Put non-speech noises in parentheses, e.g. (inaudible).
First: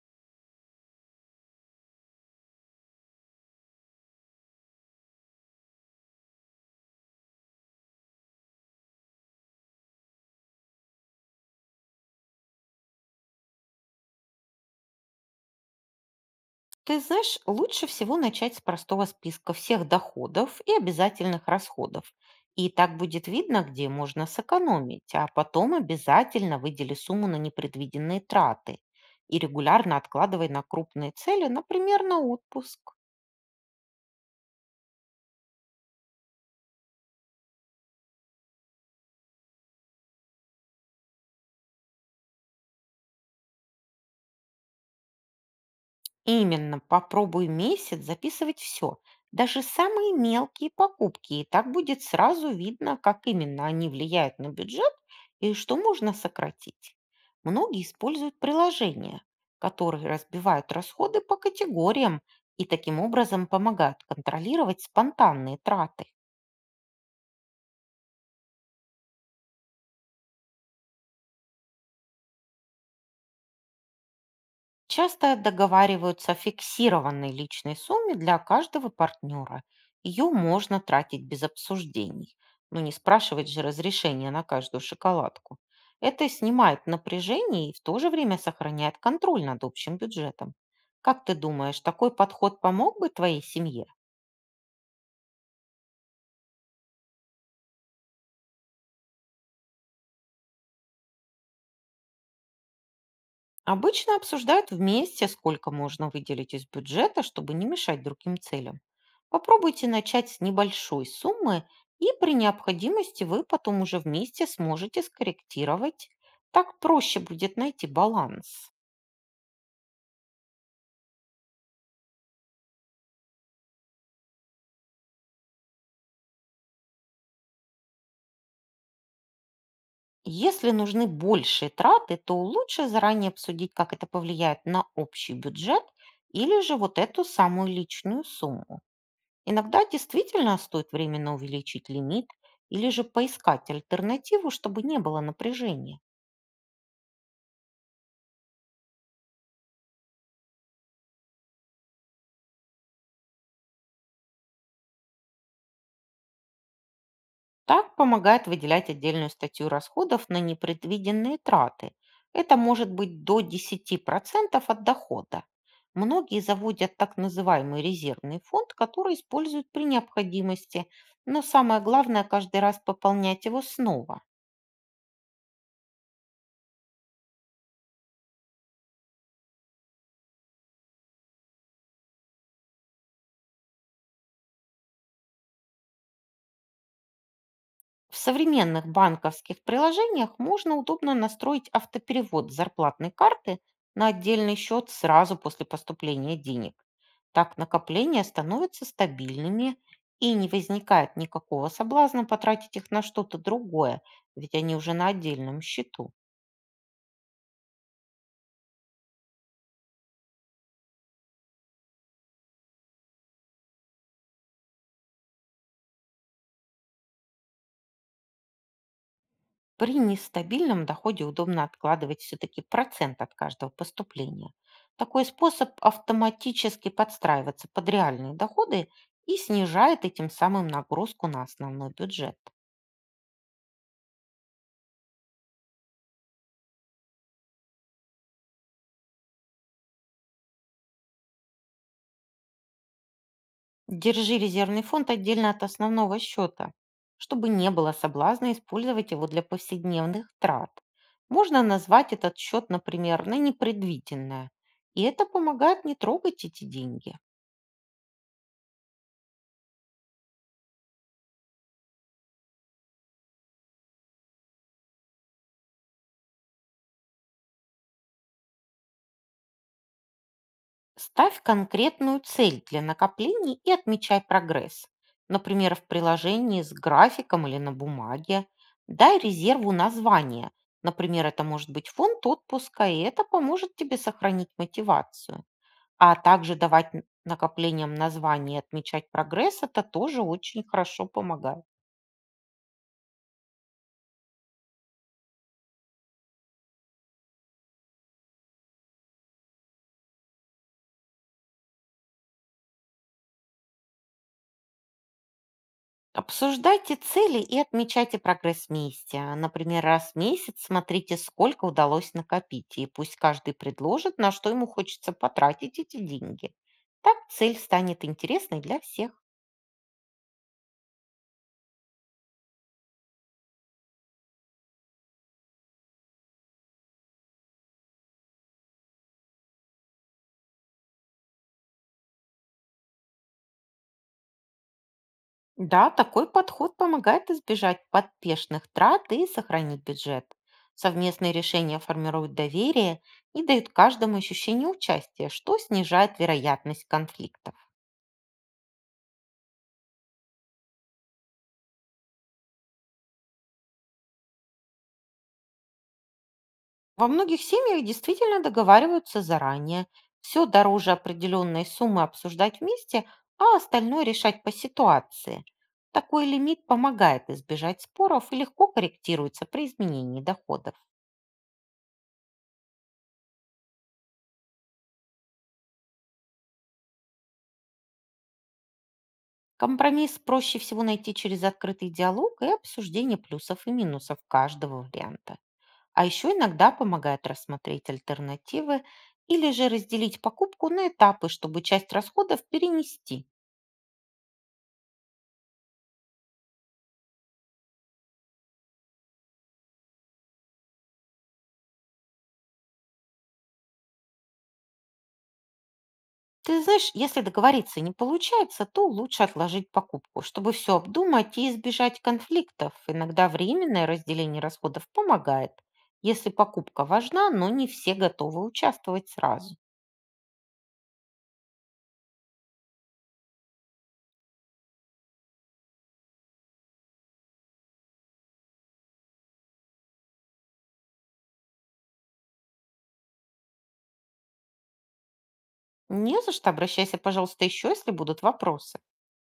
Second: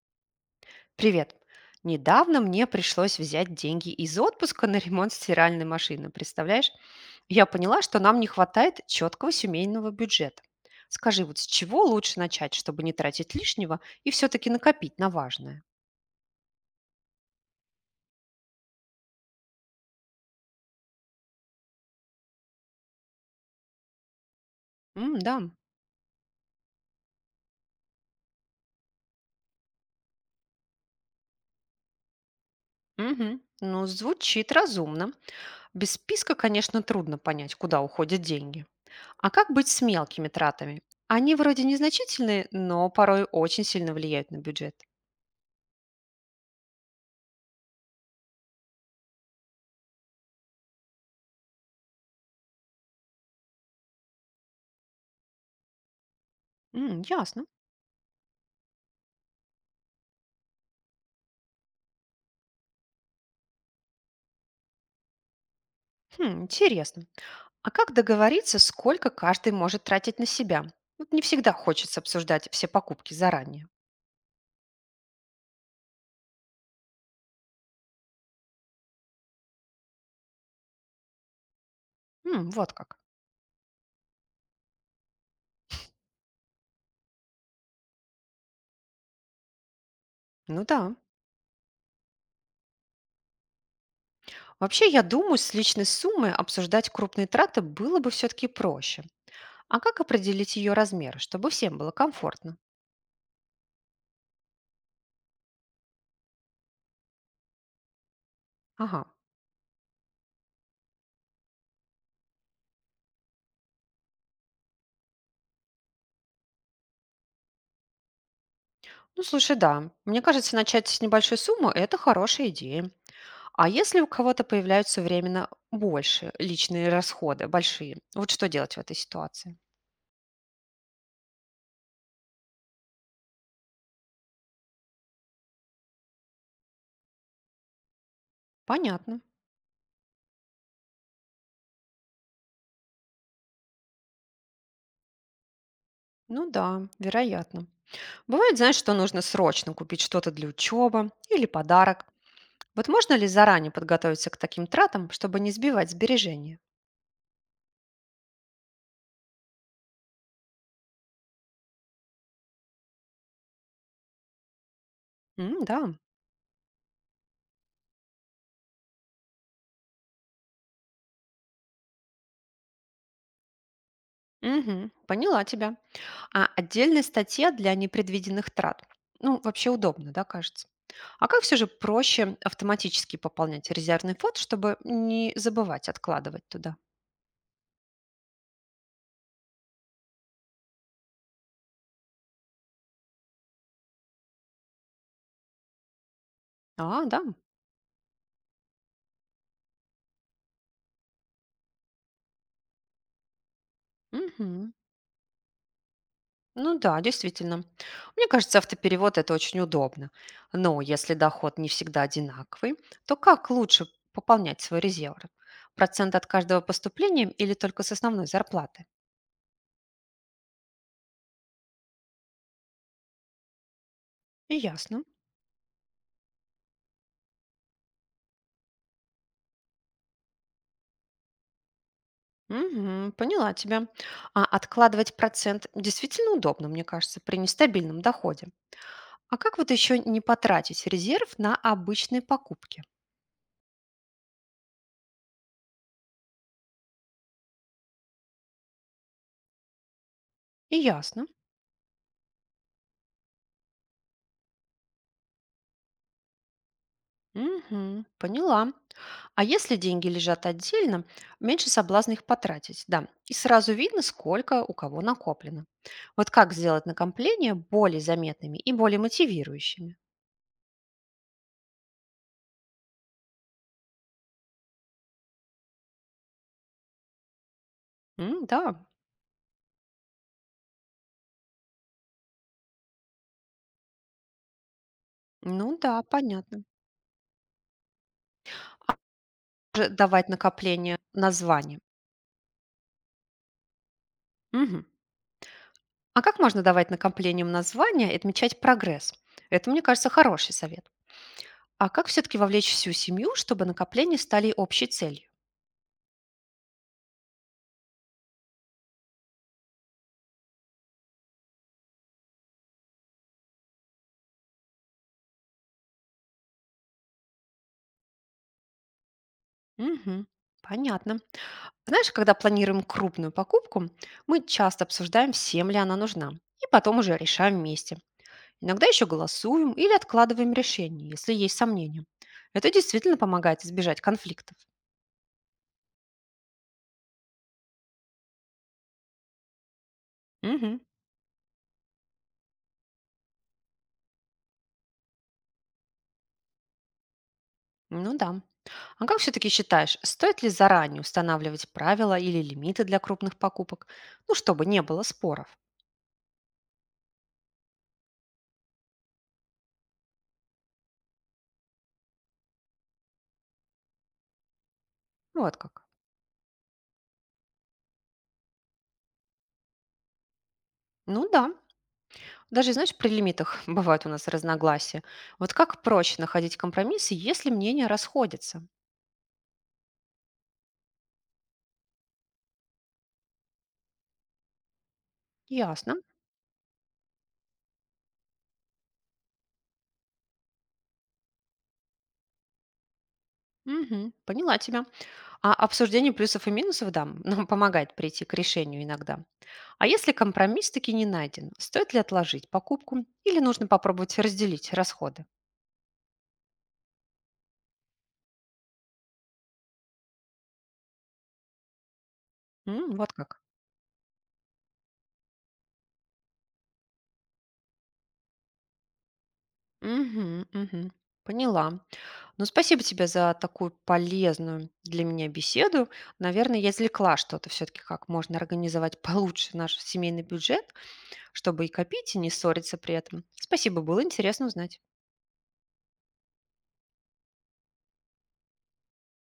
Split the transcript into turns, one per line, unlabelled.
Привет. Недавно мне пришлось взять деньги из отпуска на ремонт стиральной машины. Представляешь? Я поняла, что нам не хватает четкого семейного бюджета. Скажи, вот с чего лучше начать, чтобы не тратить лишнего и все-таки накопить на важное?
Ты знаешь, лучше всего начать с простого списка всех доходов и обязательных расходов. И так будет видно, где можно сэкономить,
М,
а
да.
потом обязательно выдели сумму на непредвиденные траты и регулярно откладывай на крупные цели, например, на отпуск.
Мгм. Ну, звучит разумно. Без списка, конечно, трудно понять, куда уходят деньги. А как быть с мелкими тратами? Они вроде незначительные, но порой очень сильно влияют на бюджет.
Именно, попробуй месяц записывать все, даже самые мелкие покупки, и так будет сразу видно, как именно они влияют на бюджет и что можно сократить.
М, ясно.
Многие используют приложения, которые разбивают расходы по категориям и таким образом помогают контролировать спонтанные траты.
Хм, интересно. А как договориться, сколько каждый может тратить на себя? Вот не всегда хочется обсуждать все покупки заранее.
Часто договариваются о фиксированной личной сумме для каждого партнера. Ее можно тратить без обсуждений.
М, вот
Но не
как.
спрашивать же разрешения на каждую шоколадку. Это снимает напряжение и в то же время сохраняет контроль над общим бюджетом.
Ну да.
Как ты думаешь, такой подход помог бы твоей семье?
Вообще, я думаю, с личной суммы обсуждать крупные траты было бы все-таки проще. А как определить ее размер, чтобы всем было комфортно?
Обычно обсуждают вместе, сколько можно выделить из бюджета, чтобы не мешать другим целям.
Ага.
Попробуйте начать с небольшой суммы, и при необходимости вы потом уже вместе сможете скорректировать. Так проще будет найти баланс.
Ну, слушай, да. Мне кажется, начать с небольшой суммы – это хорошая идея. А если у кого-то появляются временно больше личные расходы, большие, вот что делать в этой ситуации?
Если нужны большие траты, то лучше заранее обсудить, как это повлияет на общий бюджет или же вот эту самую личную сумму.
Понятно.
Иногда действительно стоит временно увеличить лимит или же поискать альтернативу, чтобы не было напряжения.
Ну да, вероятно. Бывает, знаешь, что нужно срочно купить что-то для учебы или подарок. Вот можно ли заранее подготовиться к таким тратам, чтобы не сбивать сбережения?
Так помогает выделять отдельную статью расходов на непредвиденные траты. Это может быть до 10% от дохода.
М, да.
Многие заводят так называемый резервный фонд, который используют при необходимости, но самое главное каждый раз пополнять его снова.
Мгм, поняла тебя. А отдельная статья для непредвиденных трат. Ну, вообще удобно, да, кажется. А как все же проще автоматически пополнять резервный фонд, чтобы не забывать откладывать туда?
В современных банковских приложениях можно удобно настроить автоперевод с зарплатной карты на отдельный счет сразу после поступления денег.
А, да.
Так накопления становятся стабильными и не возникает никакого соблазна потратить их на что-то другое, ведь
Мгм.
они уже на отдельном счету.
Ну да, действительно. Мне кажется, автоперевод – это очень удобно. Но если доход не всегда одинаковый, то как лучше пополнять свой резерв? Процент от каждого поступления или только с основной зарплаты?
При нестабильном доходе удобно откладывать все-таки процент от каждого поступления.
Ясно.
Такой способ автоматически подстраивается под реальные доходы и снижает этим самым нагрузку на основной бюджет.
Мгм, поняла тебя. А откладывать процент действительно удобно, мне кажется, при нестабильном доходе. А как вот еще не потратить резерв на обычные покупки?
Держи резервный фонд отдельно от основного счета, чтобы не было соблазна использовать его для повседневных трат.
И ясно.
Можно назвать этот счет, например, на непредвиденное. И это помогает не трогать эти деньги.
Мгм, поняла. А если деньги лежат отдельно, меньше соблазна их потратить, да. И сразу видно, сколько у кого накоплено. Вот как сделать накопления более заметными и более мотивирующими?
Ставь конкретную цель для накоплений и отмечай прогресс. Например, в приложении с графиком или на
М,
бумаге.
да.
Дай резерву название. Например, это может быть фонд отпуска, и это поможет тебе сохранить мотивацию.
Ну да,
А также
понятно.
давать накоплениям название и отмечать прогресс, это
Же
тоже
давать
очень
накопление
хорошо помогает.
название. Мгм. А как можно давать накоплениям названия и отмечать прогресс? Это, мне кажется, хороший совет. А как все-таки вовлечь всю семью, чтобы накопления стали общей целью?
Обсуждайте цели и отмечайте прогресс вместе. Например, раз в месяц смотрите, сколько удалось накопить, и пусть каждый предложит, на что ему хочется потратить эти деньги. Так цель станет интересной для всех.
Мгм. Понятно. Знаешь, когда планируем крупную покупку, мы часто обсуждаем, всем ли она нужна, и потом уже решаем вместе. Иногда еще голосуем или откладываем решение, если есть сомнения. Это действительно помогает избежать конфликтов.
Да, такой подход помогает избежать подпешных трат и сохранить бюджет.
Мгм.
Совместные решения формируют доверие и дают каждому ощущение участия, что снижает вероятность конфликта.
Ну да. А как все-таки считаешь, стоит ли заранее устанавливать правила или лимиты для крупных покупок? Ну, чтобы не было споров.
Во многих семьях действительно договариваются заранее. Все дороже определенной суммы обсуждать вместе, а остальное решать по ситуации.
Вот как.
Такой лимит помогает избежать споров и легко корректируется при изменении доходов.
Ну да. Даже, знаешь, при лимитах (laughs) бывают у нас разногласия. Вот как проще находить компромиссы, если мнения расходятся?
Компромисс проще всего найти через открытый диалог и обсуждение плюсов и минусов каждого варианта.
Ясно.
А еще иногда помогает рассмотреть альтернативы или же разделить покупку на этапы, чтобы часть расходов перенести.
Мгм, поняла тебя. А обсуждение плюсов и минусов, да, нам помогает прийти к решению иногда. А если компромисс таки не найден, стоит ли отложить покупку или нужно попробовать разделить расходы?
Ты знаешь, если договориться не получается, то лучше отложить покупку, чтобы все обдумать и избежать конфликтов.
М, вот
Иногда
как.
временное разделение расходов помогает, если покупка важна, но не все готовы участвовать сразу.
Мгм, мгм, поняла. Ну, спасибо тебе за такую полезную для меня беседу. Наверное, я извлекла что-то все-таки, как можно организовать (laughs) получше наш семейный бюджет, чтобы и копить, и не ссориться при этом. Спасибо, было интересно узнать.
Не за что, обращайся, пожалуйста, еще, если будут вопросы.